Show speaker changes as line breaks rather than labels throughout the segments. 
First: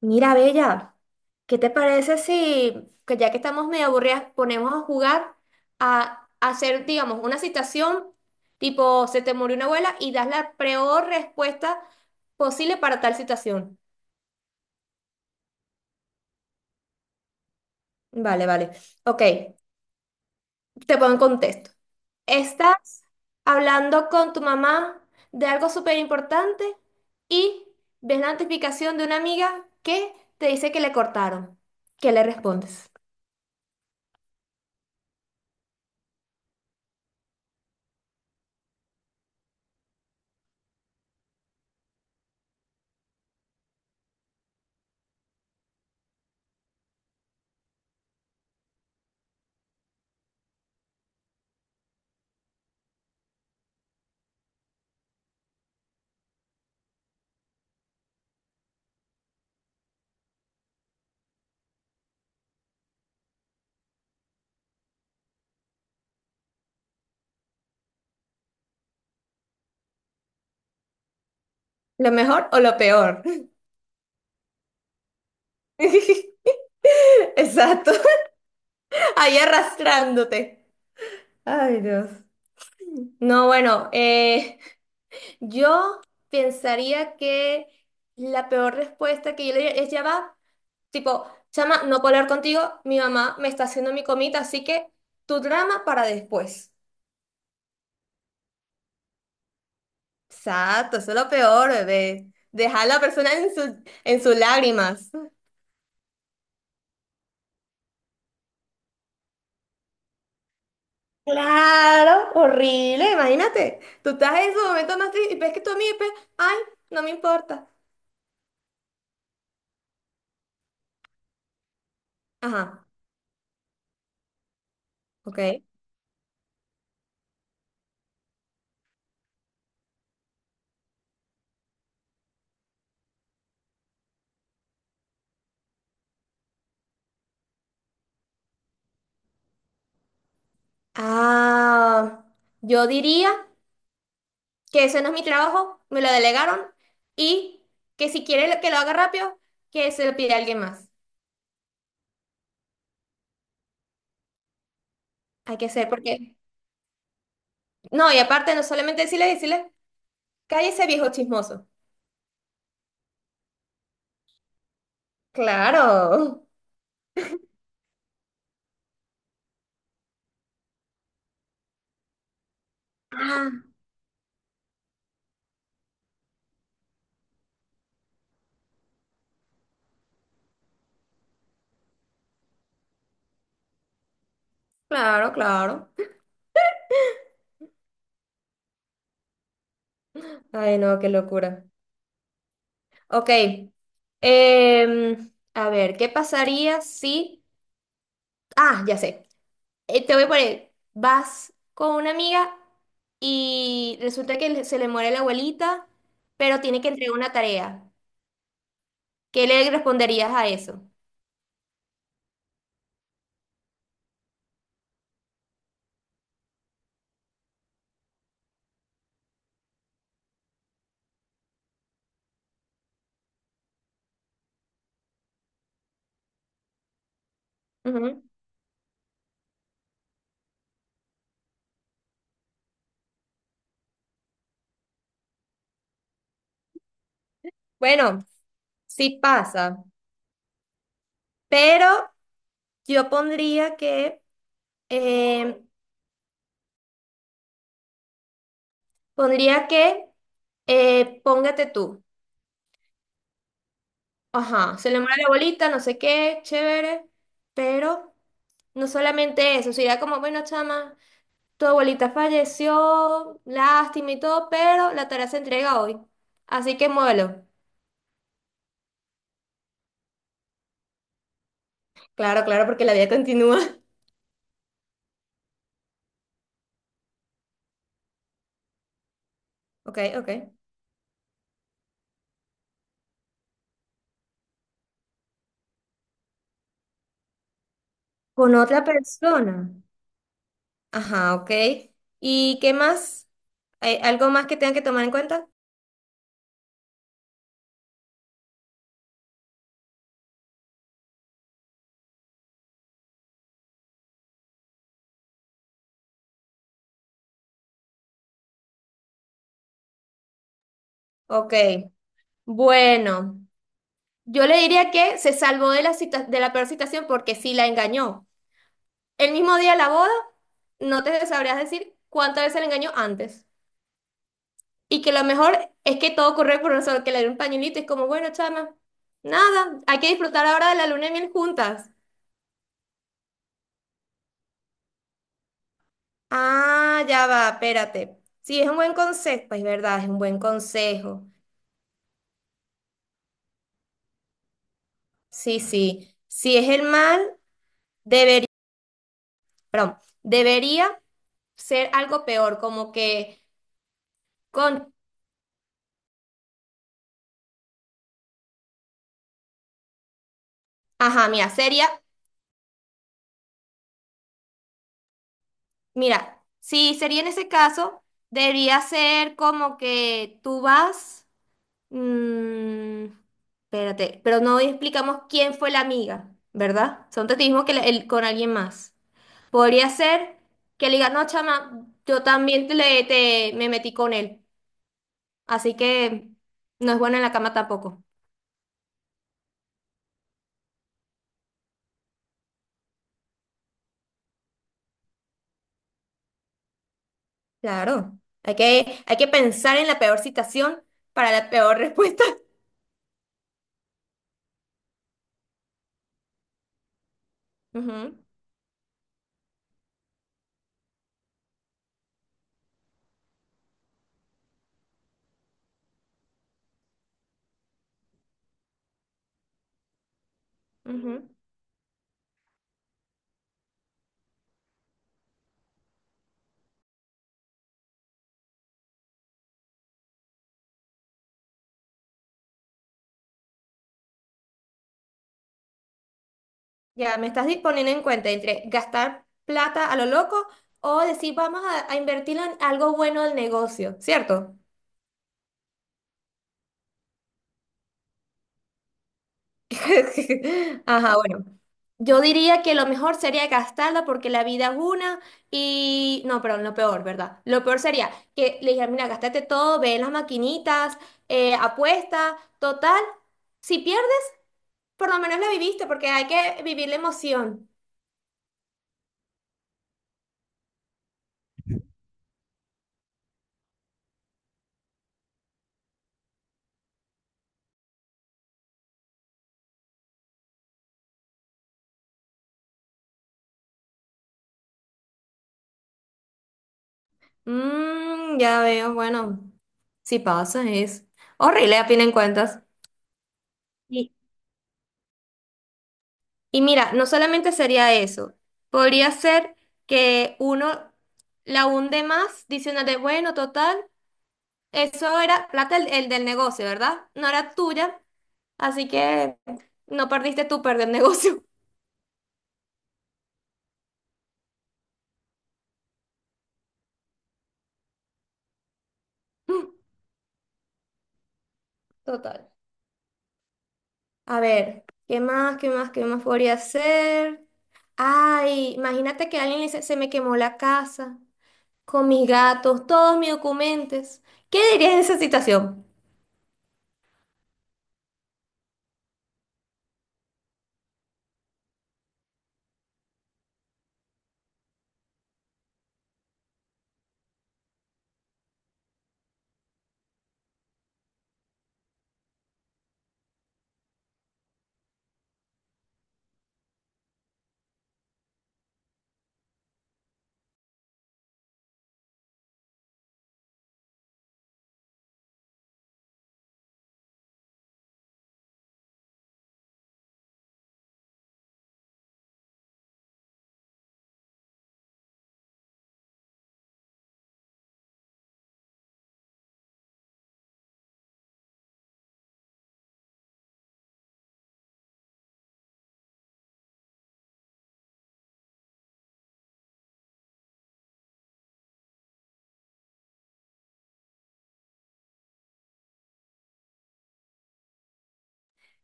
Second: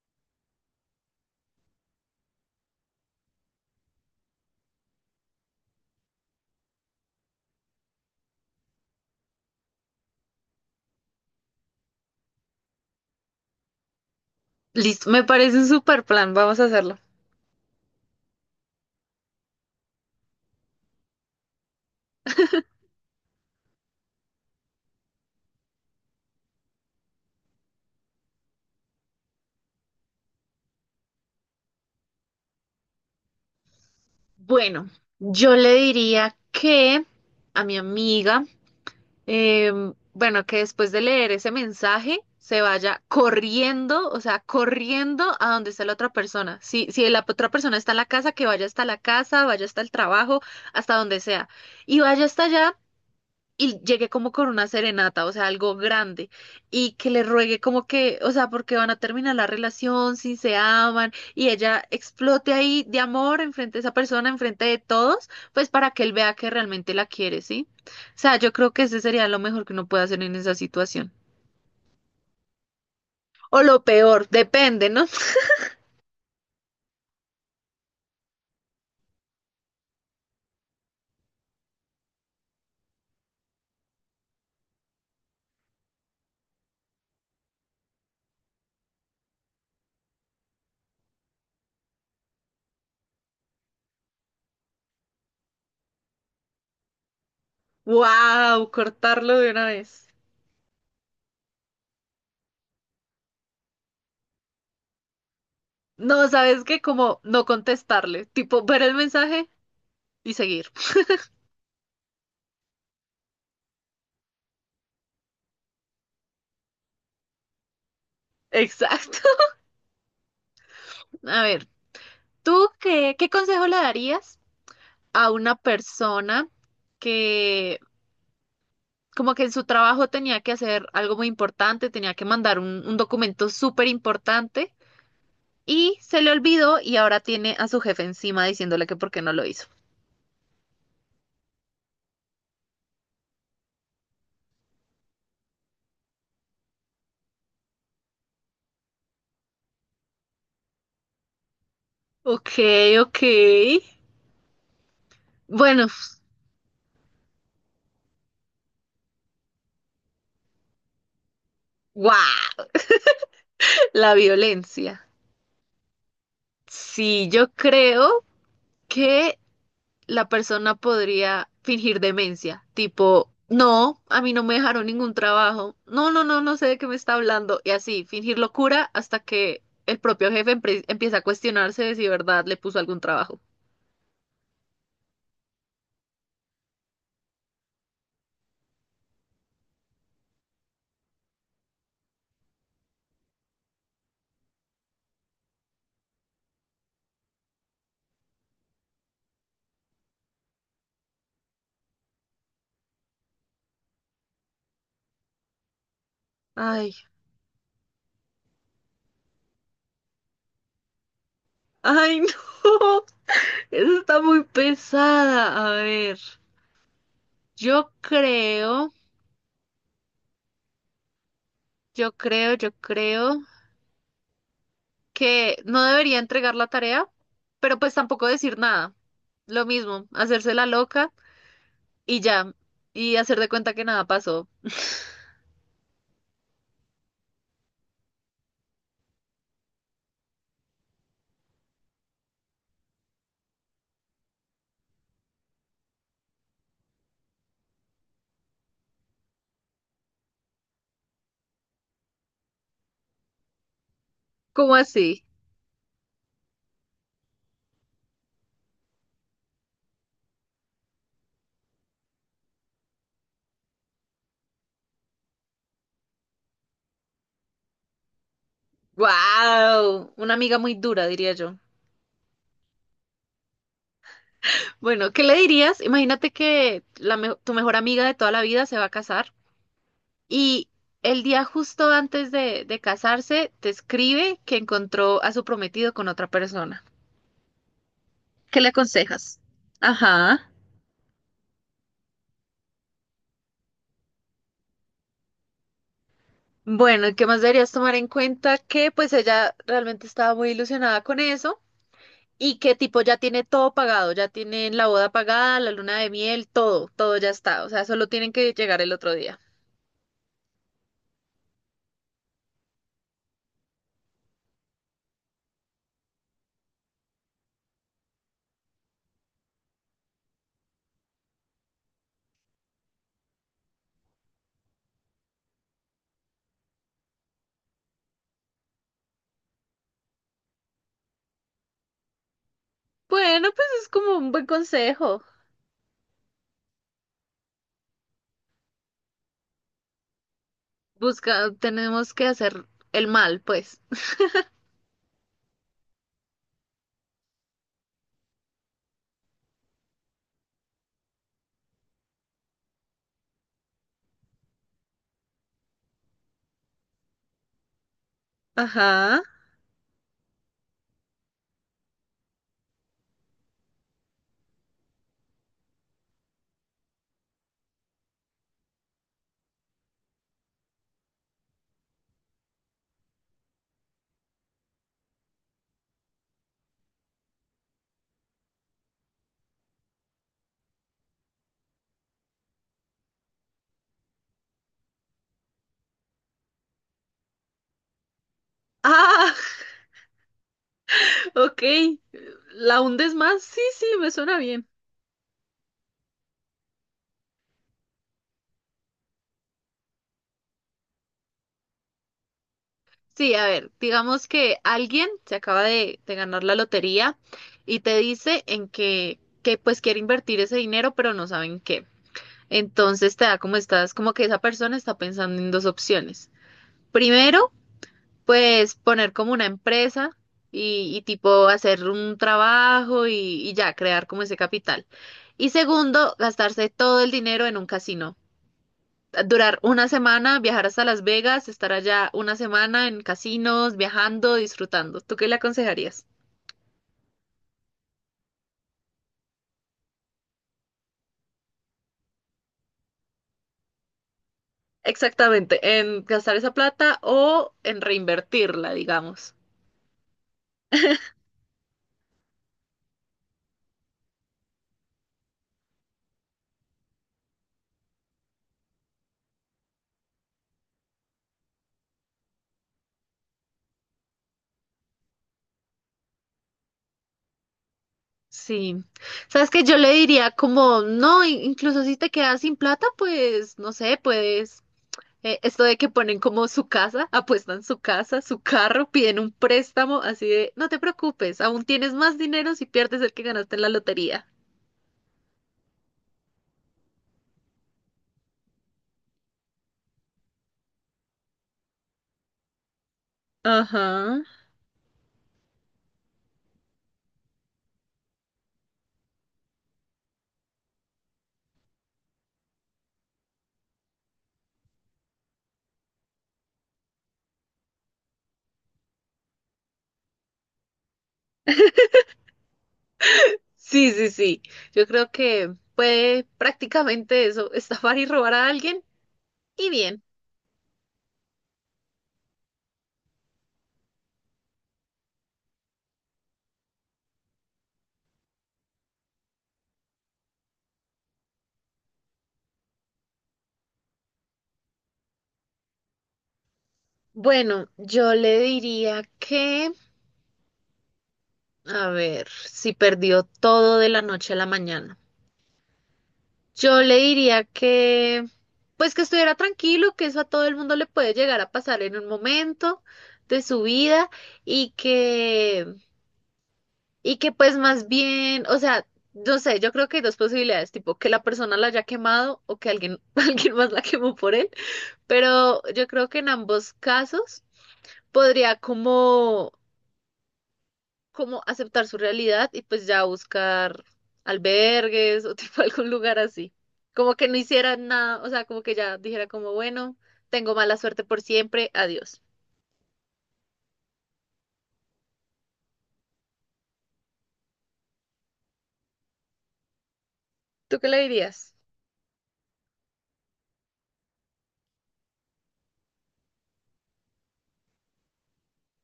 Mira, Bella, ¿qué te parece si, que ya que estamos medio aburridas, ponemos a jugar a, hacer, digamos, una citación tipo, se te murió una abuela y das la peor respuesta posible para tal situación?
Listo, me parece un super plan, vamos a hacerlo.
Vale. Ok, te pongo en contexto. Estás hablando con tu mamá de algo súper importante y ves la notificación de una amiga que te dice que le cortaron. ¿Qué le respondes?
Bueno, yo le diría que a mi amiga, bueno, que después de leer ese mensaje se vaya corriendo, o sea, corriendo a donde está la otra persona. Si la otra persona está en la casa, que vaya hasta la casa, vaya hasta el trabajo, hasta donde sea. Y vaya hasta allá y llegue como con una serenata, o sea, algo grande, y que le ruegue como que, o sea, porque van a terminar la relación, si se aman, y ella explote ahí de amor enfrente de esa persona, enfrente de todos, pues para que él vea que realmente la quiere, ¿sí? O sea, yo creo que ese sería lo mejor que uno puede hacer en esa situación.
¿Lo mejor o lo peor?
O lo peor, depende, ¿no?
Exacto, ahí arrastrándote. Ay, Dios. No, bueno, yo pensaría que la peor respuesta que yo le diría es ya va, tipo, chama, no puedo hablar contigo, mi mamá me está haciendo mi comida, así que tu drama para después.
¡Wow! Cortarlo de una vez.
Exacto, eso es lo peor, bebé. Dejar a la persona en en sus lágrimas.
No, ¿sabes qué? Como no contestarle, tipo ver el mensaje y seguir.
Claro, horrible, imagínate. Tú estás en su momento más triste y ves que tu amigo, y ves, ay, no me importa.
Exacto. A ver, ¿tú
Ajá,
qué consejo le darías a
ok.
una persona que como que en su trabajo tenía que hacer algo muy importante, tenía que mandar un documento súper importante y se le olvidó y ahora tiene a su jefe encima diciéndole que por qué no lo hizo?
Ah, yo diría que ese no es mi trabajo, me lo delegaron y que si quiere que lo haga rápido, que se lo pida a alguien más.
Ok, ok.
Hay que
Bueno,
ser porque... No, y aparte no solamente decirle, cállese viejo chismoso.
¡guau! La violencia.
Claro.
Sí, yo creo que la persona podría fingir demencia, tipo,
Ah,
no, a mí no me dejaron ningún trabajo, no, no, no, no sé de qué me está hablando, y así, fingir locura hasta que el propio jefe empieza a cuestionarse de si verdad le puso algún trabajo.
claro. Ay, no, qué locura. Ok. A ver, ¿qué pasaría si... Ah, ya sé. Te voy a poner, vas con una amiga y resulta que se le muere la abuelita, pero tiene que
Ay,
entregar una tarea. ¿Qué le responderías a eso?
ay, no, eso está muy pesada. A ver, yo creo, yo creo que no debería entregar la tarea, pero pues
Ujú.
tampoco decir nada. Lo mismo, hacerse la loca y ya, y hacer de cuenta que nada pasó.
Bueno, sí pasa, pero yo pondría que, eh, pondría que, póngate tú.
¿Cómo
Ajá, se le muere
así?
la abuelita, no sé qué, chévere, pero no solamente eso, sería como, bueno, chama. Tu abuelita falleció, lástima y todo, pero la tarea se entrega hoy. Así que muévelo.
¡Wow! Una amiga muy dura, diría yo.
Claro, claro, porque la vida continúa.
Bueno, ¿qué le dirías? Imagínate que tu mejor amiga de toda la vida se va a casar
Ok.
y el día justo antes de casarse te escribe que encontró a su prometido con otra persona.
Con
¿Qué le
otra
aconsejas?
persona.
Ajá.
Ajá, ok. ¿Y qué más? ¿Hay algo más que tengan que tomar en cuenta?
Bueno, ¿y qué más deberías tomar en cuenta? Que pues ella realmente estaba muy ilusionada con eso. Y que tipo ya tiene todo pagado, ya tienen la boda pagada, la luna de miel, todo, todo ya está. O sea, solo tienen que llegar el otro día.
Ok. Bueno, yo le diría que se salvó de la de la peor situación porque sí la engañó. El mismo día de la boda, no te sabrías decir cuántas veces la engañó antes. Y que lo mejor es que todo ocurre por nosotros, que le dé un pañuelito, es como, bueno, chama, nada, hay que disfrutar ahora de la luna de miel juntas.
Bueno, pues es como un buen consejo.
Ah, ya va, espérate. Sí, es un buen consejo, es verdad, es un buen consejo.
Busca, tenemos que hacer el mal, pues.
Sí, sí. Si es el mal, debería, perdón, debería ser algo peor, como que con,
Ajá.
ajá, mira, mira, si sería en ese caso, debería ser como que tú vas. Mm, Espérate, pero no explicamos quién fue la amiga, ¿verdad? Son testigos que con alguien más. Podría ser que le diga, no, chama, yo también me metí con él, así que no es bueno en la cama tampoco.
Ah, ok. ¿La hundes más? Sí, sí, me suena bien.
Claro, hay que pensar en la peor situación para la peor respuesta.
Sí, a ver, digamos que alguien se acaba de ganar la lotería y te
Ujú,
dice en que pues quiere invertir ese dinero, pero no saben qué. Entonces te da como estás, como que esa persona está pensando en dos opciones. Primero, pues poner como una empresa y
ujú.
tipo hacer un trabajo y ya crear como ese capital. Y segundo, gastarse todo el dinero en un casino. Durar una semana, viajar hasta Las Vegas, estar allá una semana en casinos, viajando, disfrutando. ¿Tú qué le aconsejarías?
Ya, me estás disponiendo en cuenta entre gastar plata a lo loco o decir, vamos a invertirlo en algo bueno del negocio, ¿cierto?
Exactamente, en gastar esa plata o en reinvertirla, digamos.
Ajá, bueno. Yo diría que lo mejor sería gastarla porque la vida es una y... No, perdón, lo peor, ¿verdad? Lo peor sería que le dijera, mira, gastate todo, ve en las maquinitas, apuesta, total. Si pierdes, por lo menos la viviste porque hay que vivir la emoción.
Sí, sabes que yo le diría como, no, incluso si te quedas sin plata, pues no sé, puedes, esto de que ponen como su casa, apuestan su casa, su carro, piden un préstamo, así de, no te preocupes, aún tienes más dinero si pierdes el que ganaste en la lotería.
Ya veo, bueno, si pasa es horrible a fin de cuentas.
Ajá.
Sí. Y mira, no solamente sería eso, podría ser que uno la hunde más diciéndote, bueno, total, eso era plata el del negocio, ¿verdad? No era tuya, así que no perdiste tú, perder el negocio.
Sí, sí, sí, yo creo que puede prácticamente eso, estafar y robar a alguien y bien.
Total. A ver, ¿qué más podría ser? Ay, imagínate que alguien le dice, se me quemó la casa, con mis gatos, todos mis documentos. ¿Qué dirías en esa situación?
Bueno, yo le diría que, a ver, si perdió todo de la noche a la mañana. Yo le diría que, pues que estuviera tranquilo, que eso a todo el mundo le puede llegar a pasar en un momento de su vida y que, y que pues más bien, o sea, no sé, yo creo que hay dos posibilidades, tipo que la persona la haya quemado o que alguien, alguien más la quemó por él, pero yo creo que en ambos casos podría como como aceptar su realidad y pues ya buscar albergues o tipo algún lugar así. Como que no hiciera nada, o sea, como que ya dijera como, bueno, tengo mala suerte por siempre, adiós. ¿Tú qué le dirías?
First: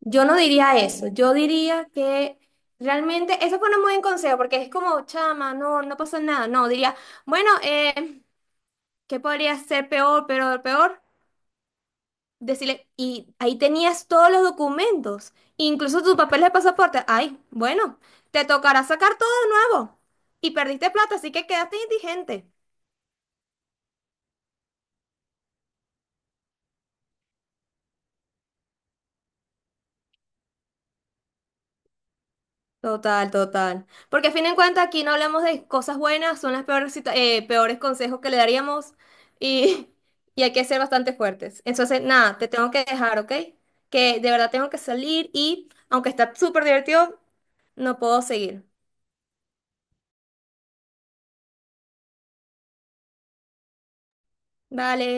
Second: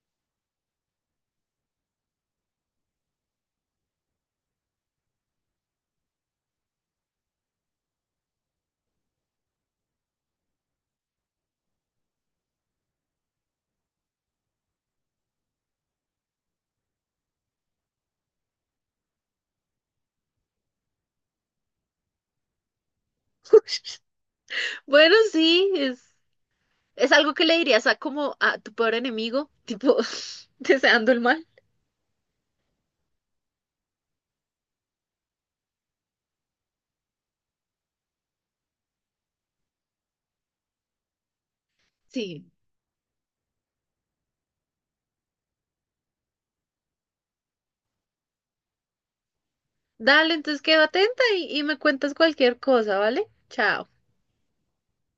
Yo no diría eso, yo diría que realmente, eso fue un muy buen consejo, porque es como, chama, no, no pasó nada, no, diría, bueno, ¿qué podría ser peor? Decirle, y ahí tenías todos los documentos, incluso tus papeles de pasaporte, ay, bueno, te tocará sacar todo de nuevo, y perdiste plata, así que quedaste indigente.
Bueno, sí, es algo que le dirías a como a tu peor enemigo, tipo deseando el mal.
Total. Porque a fin de cuentas aquí no hablamos de cosas buenas, son las peores, peores consejos que le daríamos y, y hay que ser bastante fuertes. Entonces, nada,
Sí.
te tengo que dejar, ¿ok? Que de verdad tengo que salir y aunque está súper divertido, no puedo seguir.
Dale, entonces quedo atenta y me cuentas cualquier cosa, ¿vale? Chao.
Vale.